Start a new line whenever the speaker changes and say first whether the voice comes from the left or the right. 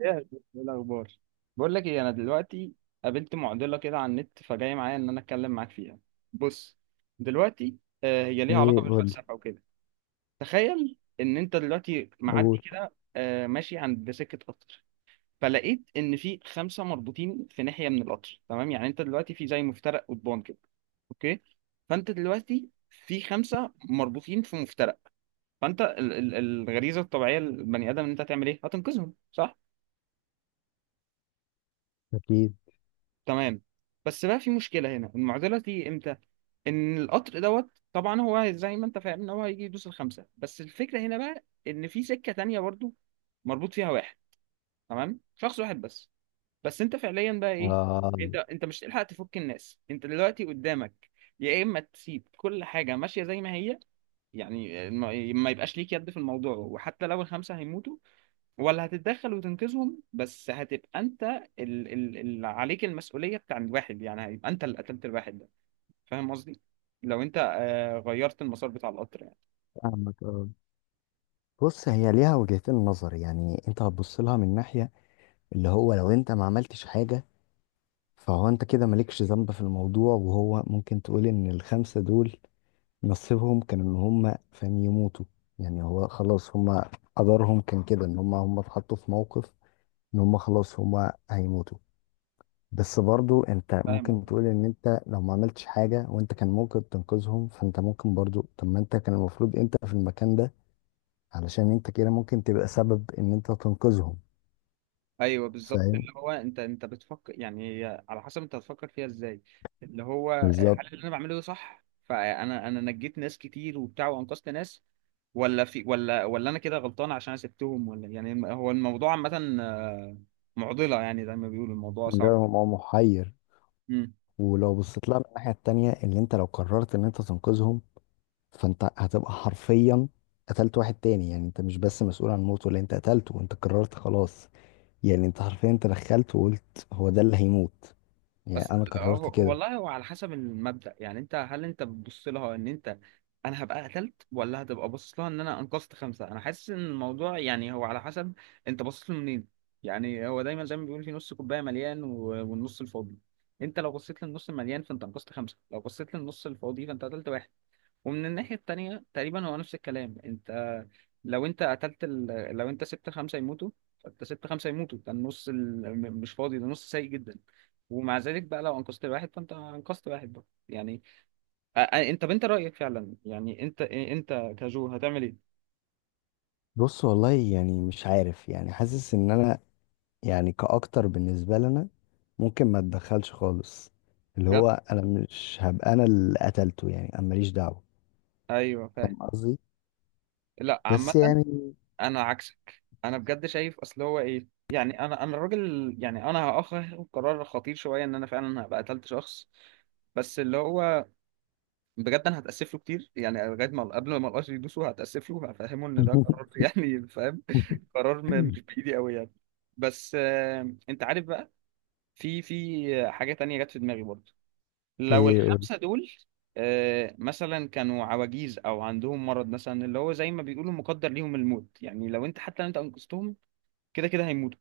right: ايه يا شيخ؟ إيه الاخبار. بقول لك ايه، انا دلوقتي قابلت معضله كده على النت، فجاي معايا ان انا اتكلم معاك فيها. بص، دلوقتي هي ليها علاقه
left: ايه، قول.
right: بالفلسفه وكده. تخيل ان انت دلوقتي معدي
left: قول.
right: كده ماشي عند سكه قطر. فلقيت ان في خمسه مربوطين في ناحيه من القطر، تمام؟ يعني انت دلوقتي في زي مفترق قضبان كده. اوكي، فانت دلوقتي في خمسه مربوطين في مفترق. فانت الغريزه الطبيعيه للبني ادم ان انت هتعمل ايه، هتنقذهم، صح؟
left: اكيد.
right: تمام، بس بقى في مشكلة هنا، المعضلة دي امتى؟ ان القطر دوت طبعا هو زي ما انت فاهم ان هو هيجي يدوس الخمسة، بس الفكرة هنا بقى ان في سكة تانية برضو مربوط فيها واحد، تمام، شخص واحد بس. بس انت فعليا بقى ايه،
left: آه.
right: انت مش هتلحق تفك الناس، انت دلوقتي قدامك يا اما تسيب كل حاجة ماشية زي ما هي، يعني ما يبقاش ليك يد في الموضوع وحتى لو الخمسة هيموتوا، ولا هتتدخل وتنقذهم، بس هتبقى انت اللي عليك المسؤولية بتاع الواحد، يعني هيبقى انت اللي قتلت الواحد ده. فاهم قصدي؟ لو انت غيرت المسار بتاع القطر يعني.
left: فاهمك، اه. بص، هي ليها وجهتين نظر، يعني انت هتبص لها من ناحية اللي هو لو انت ما عملتش حاجة، فهو انت كده مالكش ذنب في الموضوع، وهو ممكن تقول ان الخمسة دول نصيبهم كان ان هم، فاهم، يموتوا. يعني هو خلاص هم قدرهم كان كده، ان هم اتحطوا في موقف ان هم خلاص هم هيموتوا. بس برضو انت
right: فاهم
left: ممكن
right: قصدي؟
left: تقول ان انت لو ما عملتش حاجة وانت كان ممكن تنقذهم، فانت ممكن برضو، طب ما انت كان المفروض انت في المكان ده، علشان انت كده ممكن تبقى سبب ان انت تنقذهم.
right: ايوه، بالظبط،
left: فاهم؟
right: اللي هو انت بتفكر، يعني هي على حسب انت هتفكر فيها ازاي. اللي هو
left: بالظبط.
right: هل اللي انا بعمله ده صح؟ فانا انا نجيت ناس كتير وبتاع، وانقذت ناس، ولا في، ولا انا كده غلطان عشان انا سبتهم؟ ولا يعني هو الموضوع عامة معضلة، يعني زي ما بيقولوا الموضوع
left: مجرد
right: صعب.
left: هو محير. ولو بصيت لها من الناحية التانية، اللي انت لو قررت ان انت تنقذهم، فانت هتبقى حرفيا قتلت واحد تاني، يعني انت مش بس مسؤول عن موته، اللي انت قتلته انت قررت خلاص، يعني انت حرفيا تدخلت وقلت هو ده اللي هيموت، يعني
right: اصل
left: انا قررت كده.
right: والله هو على حسب المبدأ، يعني انت هل انت بتبص لها ان انت انا هبقى قتلت، ولا هتبقى باصص لها ان انا انقذت خمسة. انا حاسس ان الموضوع يعني هو على حسب انت باصص له منين. يعني هو دايما زي ما بيقول في نص كوباية مليان والنص الفاضي، انت لو بصيت للنص المليان فانت انقذت خمسة، لو بصيت للنص الفاضي فانت قتلت واحد. ومن الناحية التانية تقريبا هو نفس الكلام، انت لو انت قتلت ال... لو انت سبت خمسة يموتوا، فانت سبت خمسة يموتوا، ده النص مش فاضي، ده نص سيء جدا. ومع ذلك بقى لو انقذت واحد فانت انقذت واحد بقى، يعني انت بنت رأيك فعلا، يعني انت كجو هتعمل ايه؟
left: بص، والله، يعني مش عارف، يعني حاسس ان انا، يعني كاكتر بالنسبه لنا، ممكن ما اتدخلش خالص، اللي هو
right: بجد.
left: انا مش هبقى انا اللي قتلته، يعني انا ماليش دعوه.
right: ايوه
left: فاهم
right: فاهم.
left: قصدي؟
right: لا،
left: بس
right: عامة
left: يعني.
right: انا عكسك، انا بجد شايف اصل هو ايه، يعني انا الراجل، يعني انا هاخد قرار خطير شوية ان انا فعلا هبقى قتلت شخص، بس اللي هو بجد انا هتاسف له كتير، يعني لغايه ما قبل ما القش يدوسه هتاسف له هفهمه ان ده قرار يعني فاهم، قرار مش بايدي قوي يعني. بس انت عارف بقى، في حاجه تانية جت في دماغي برضه. لو
left: ايه، قول.
right: الخمسه دول مثلا كانوا عواجيز او عندهم مرض مثلا، اللي هو زي ما بيقولوا مقدر ليهم الموت، يعني لو انت، حتى لو انت انقذتهم كده كده هيموتوا،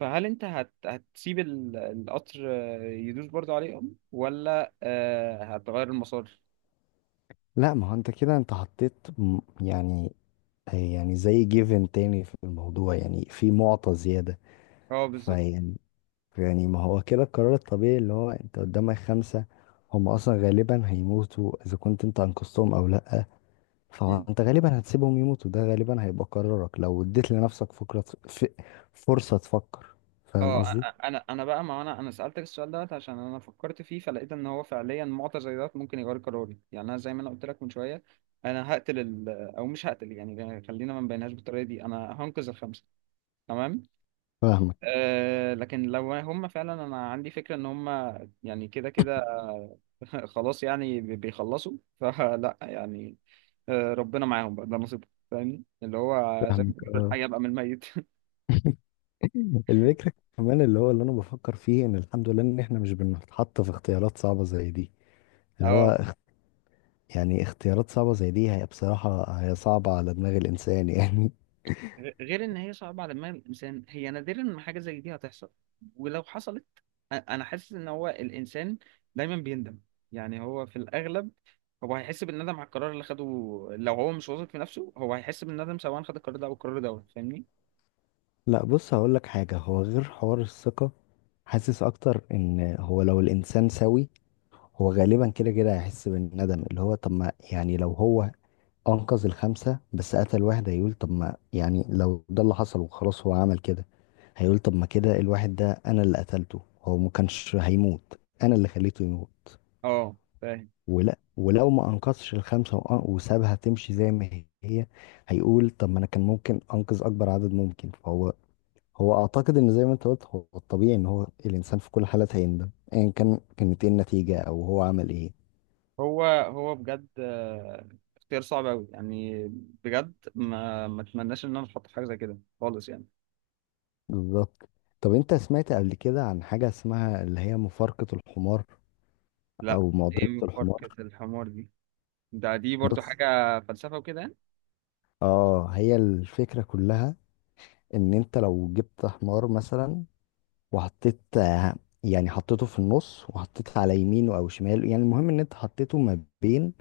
right: فهل انت هتسيب القطر يدوس برضه عليهم، ولا هتغير المسار؟
left: لا، ما هو انت كده انت حطيت يعني زي جيفن تاني في الموضوع، يعني في معطى زياده،
right: اه بالظبط.
left: فيعني يعني ما هو كده القرار الطبيعي، اللي هو انت قدامك خمسه، هم اصلا غالبا هيموتوا اذا كنت انت انقذتهم او لا، فانت غالبا هتسيبهم يموتوا. ده غالبا هيبقى قرارك لو اديت لنفسك فكرة، فرصة تفكر. فاهم
right: اه،
left: قصدي؟
right: انا بقى ما انا سالتك السؤال دوت عشان انا فكرت فيه فلقيت ان هو فعليا معطى زي دوت ممكن يغير قراري، يعني انا زي ما انا قلت لك من شويه انا هقتل ال... او مش هقتل، يعني خلينا ما نبينهاش بالطريقه دي، انا هنقذ الخمسه، تمام.
left: فاهمك
right: أه لكن لو هم فعلا، انا عندي فكره ان هم يعني كده كده خلاص، يعني بيخلصوا، فلا يعني ربنا معاهم بقى، ده نصيبهم، فاهمني؟ اللي هو زي ما
left: فاهمك
right: بيقولوا
left: اه.
right: الحي يبقى من الميت
left: الفكرة كمان، اللي هو اللي انا بفكر فيه، ان الحمد لله ان احنا مش بنتحط في اختيارات صعبة زي دي. اللي
right: اه،
left: هو، يعني اختيارات صعبة زي دي هي بصراحة هي صعبة على دماغ الانسان يعني.
right: غير ان هي صعبه على دماغ الانسان، هي نادرا ما حاجه زي دي هتحصل، ولو حصلت انا حاسس ان هو الانسان دايما بيندم، يعني هو في الاغلب هو هيحس بالندم على القرار اللي خده. لو هو مش واثق في نفسه هو هيحس بالندم سواء خد القرار ده او القرار ده، فاهمني؟
left: لا، بص، هقول لك حاجة. هو غير حوار الثقة، حاسس اكتر ان هو لو الانسان سوي، هو غالبا كده كده هيحس بالندم. اللي هو طب ما، يعني لو هو انقذ الخمسه بس قتل واحد، هيقول طب ما، يعني لو ده اللي حصل وخلاص هو عمل كده، هيقول طب ما كده الواحد ده انا اللي قتلته، هو ما كانش هيموت انا اللي خليته يموت.
right: اه فاهم.
left: ولا، ولو ما انقذش الخمسه وسابها تمشي زي ما هي، هيقول طب ما انا كان ممكن انقذ اكبر عدد ممكن. فهو اعتقد ان زي ما انت قلت، هو الطبيعي ان هو الانسان في كل حالات هيندم، ايا كان كانت ايه النتيجه او هو عمل ايه.
right: هو بجد اختيار صعب قوي يعني، بجد ما اتمناش ان انا اتحط في حاجه زي كده خالص يعني.
left: بالظبط. طب انت سمعت قبل كده عن حاجه اسمها اللي هي مفارقه الحمار؟
right: لا.
left: او
right: ايه
left: معضله الحمار؟
right: مفارقه الحمار دي؟ ده برضو
left: بص،
right: حاجه فلسفه وكده يعني؟
left: اه، هي الفكره كلها ان انت لو جبت حمار مثلا وحطيت، يعني حطيته في النص، وحطيت على يمينه او شماله، يعني المهم ان انت حطيته ما بين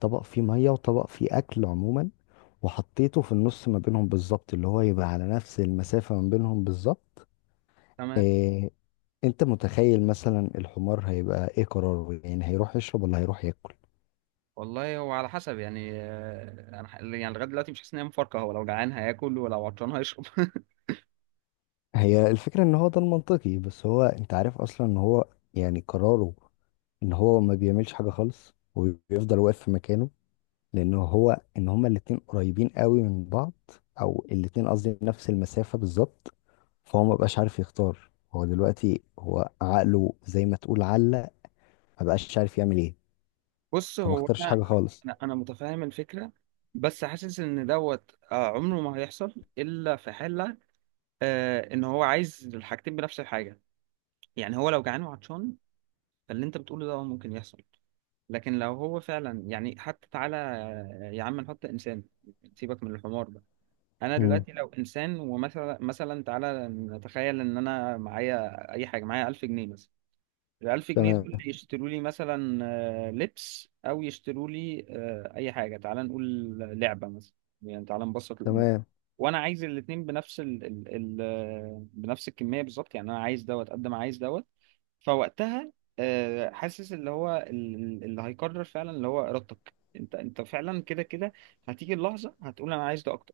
left: طبق فيه ميه وطبق فيه اكل عموما، وحطيته في النص ما بينهم بالظبط، اللي هو يبقى على نفس المسافه ما بينهم بالظبط.
right: تمام.
left: إيه، انت متخيل مثلا الحمار هيبقى ايه قراره؟ يعني هيروح يشرب ولا هيروح ياكل؟
right: والله هو على حسب، يعني انا يعني لغايه دلوقتي مش حاسس ان هي مفارقه، هو لو جعان هياكل ولو عطشان هيشرب
left: هي الفكرة ان هو ده المنطقي، بس هو انت عارف اصلا ان هو يعني قراره ان هو ما بيعملش حاجة خالص وبيفضل واقف في مكانه، لان هو ان هما الاتنين قريبين قوي من بعض، او الاتنين قصدي نفس المسافة بالظبط، فهو ما بقاش عارف يختار، هو دلوقتي هو عقله زي ما تقول علق، ما بقاش عارف يعمل ايه،
right: بص
left: فما
right: هو
left: اختارش حاجة
right: انا
left: خالص.
right: انا أنا متفاهم الفكره، بس حاسس ان دوت عمره ما هيحصل الا في حاله ان هو عايز الحاجتين بنفس الحاجه، يعني هو لو جعان وعطشان فاللي انت بتقوله ده ممكن يحصل. لكن لو هو فعلا، يعني حتى تعالى يا عم نحط انسان، سيبك من الحمار ده. انا
left: مم.
right: دلوقتي لو انسان، ومثلا، تعالى نتخيل ان انا معايا اي حاجه، معايا 1000 جنيه مثلا، ال 1000 جنيه دول
left: تمام.
right: يشتروا لي مثلا لبس، او يشتروا لي اي حاجه، تعالى نقول لعبه مثلا، يعني تعالى نبسط الامور.
left: تمام.
right: وانا عايز الاتنين بنفس ال ال ال آه، بنفس الكميه بالظبط، يعني انا عايز دوت قد ما عايز دوت. فوقتها حاسس اللي هو اللي هيقرر فعلا اللي هو ارادتك انت فعلا كده كده هتيجي اللحظه هتقول انا عايز ده اكتر.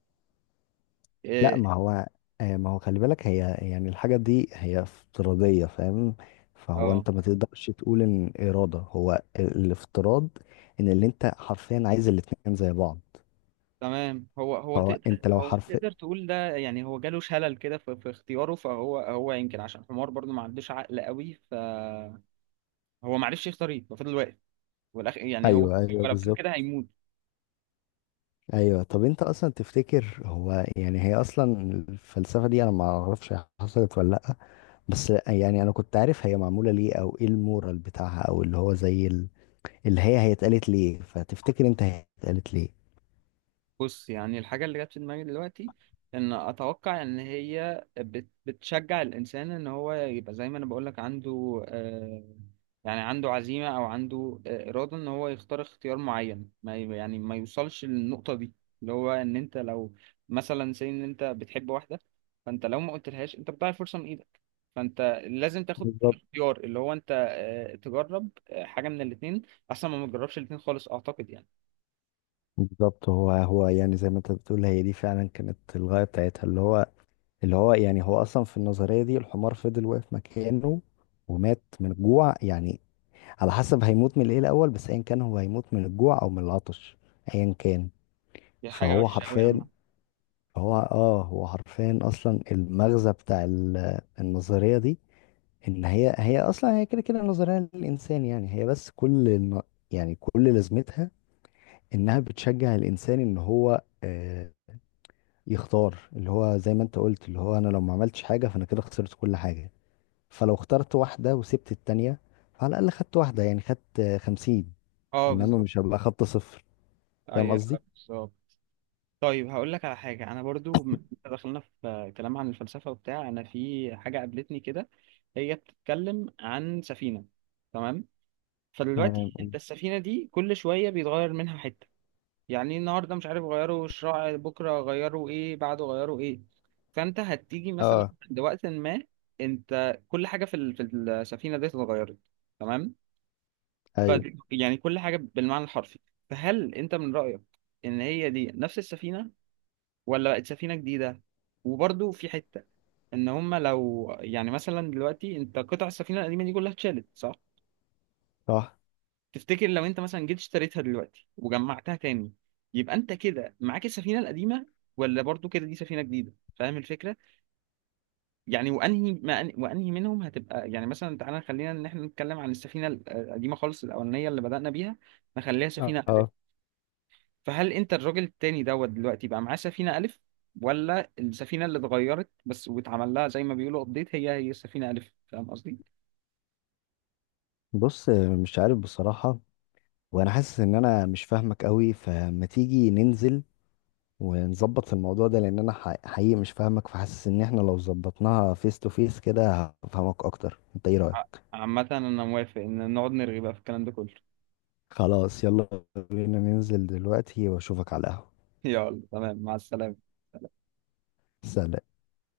left: لا،
right: اه.
left: ما هو، ما هو خلي بالك، هي يعني الحاجة دي هي افتراضية، فاهم؟ فهو
right: آه.
left: انت ما تقدرش تقول ان إرادة هو الافتراض ان اللي انت حرفيا عايز الاتنين زي بعض،
right: تمام. هو هو
left: فهو
right: تقدر
left: انت لو
right: هو
left: حرف.
right: تقدر تقول ده، يعني هو جاله شلل كده في اختياره، فهو يمكن عشان حمار برضو ما عندوش عقل قوي، فهو ما عرفش يختار ايه ففضل واقف، والاخ يعني هو
left: ايوه، ايوه،
right: لو فضل كده
left: بالظبط.
right: هيموت.
left: ايوه، طب انت اصلا تفتكر هو، يعني هي اصلا الفلسفة دي انا ما اعرفش هي حصلت ولا لا. بس يعني انا كنت عارف هي معمولة ليه، او ايه المورال بتاعها، او اللي هو زي اللي هي اتقالت ليه. فتفتكر انت هي اتقالت
right: بص يعني الحاجة اللي جت في دماغي دلوقتي، إن أتوقع إن هي بتشجع الإنسان إن هو يبقى زي ما أنا بقولك عنده يعني عنده عزيمة، أو عنده إرادة إن هو يختار اختيار معين، ما ي- يعني ما يوصلش للنقطة دي. اللي هو إن أنت لو مثلا سي إن أنت بتحب واحدة، فأنت لو ما قلتلهاش أنت بتضيع الفرصة من إيدك، فأنت لازم تاخد
left: ليه؟
right: اختيار اللي هو أنت تجرب حاجة من الاتنين أحسن ما تجربش الاتنين خالص، أعتقد يعني.
left: بالظبط. هو يعني زي ما انت بتقول، هي دي فعلا كانت الغاية بتاعتها. اللي هو يعني هو اصلا في النظرية دي الحمار فضل واقف مكانه ومات من الجوع، يعني على حسب هيموت من ايه الاول، بس ايا كان هو هيموت من الجوع او من العطش، ايا كان.
right: دي حاجة
left: فهو
right: وحشة أوي يا
left: حرفيا
right: عم.
left: هو اه هو حرفيا اصلا المغزى بتاع النظرية دي، ان هي اصلا هي كده كده نظرية للانسان، يعني هي بس كل يعني كل لازمتها انها بتشجع الانسان ان هو، يختار اللي هو زي ما انت قلت، اللي هو انا لو ما عملتش حاجه فانا كده خسرت كل حاجه، فلو اخترت واحده وسبت التانية، فعلى الاقل خدت واحده، يعني خدت، 50،
right: اه
left: انما
right: بالظبط.
left: مش هبقى خدت صفر. فاهم
right: ايوه
left: قصدي؟
right: بالظبط. طيب هقول لك على حاجه، انا برضو إنت دخلنا في كلام عن الفلسفه وبتاع، انا في حاجه قابلتني كده، هي بتتكلم عن سفينه، تمام؟
left: تمام.
right: فدلوقتي انت السفينه دي كل شويه بيتغير منها حته، يعني إيه، النهارده مش عارف غيروا الشراع، بكره غيروا ايه، بعده غيروا ايه، فانت هتيجي مثلا
left: اه.
right: عند وقت ما انت كل حاجه في في السفينه دي اتغيرت، تمام؟ ف
left: ايوه.
right: يعني كل حاجه بالمعنى الحرفي. فهل انت من رايك ان هي دي نفس السفينه، ولا بقت سفينة جديدة؟ وبرضو في حتة ان هما لو، يعني مثلا دلوقتي انت قطع السفينة القديمة دي كلها اتشالت، صح؟
left: صح.
right: تفتكر لو انت مثلا جيت اشتريتها دلوقتي وجمعتها تاني، يبقى انت كده معاك السفينة القديمة، ولا برضو كده دي سفينة جديدة؟ فاهم الفكرة؟ يعني وانهي ما أن... وانهي منهم هتبقى، يعني مثلا، تعالى خلينا ان احنا نتكلم عن السفينة القديمة خالص الاولانية اللي بدأنا بيها، نخليها سفينة.
left: اه.
right: فهل انت الراجل التاني دوت دلوقتي بقى معاه سفينة ألف، ولا السفينة اللي اتغيرت بس واتعمل لها زي ما بيقولوا ابديت هي السفينة ألف؟ فاهم قصدي؟
left: بص، مش عارف بصراحه، وانا حاسس ان انا مش فاهمك قوي، فما تيجي ننزل ونظبط في الموضوع ده، لان انا حقيقي مش فاهمك. فحاسس ان احنا لو ظبطناها فيس تو فيس كده هفهمك اكتر. انت ايه رايك؟
right: عامة أنا موافق إن نقعد نرغي بقى في الكلام ده كله.
left: خلاص، يلا، بينا ننزل دلوقتي واشوفك على القهوة.
right: يلا تمام، مع السلامة.
left: سلام.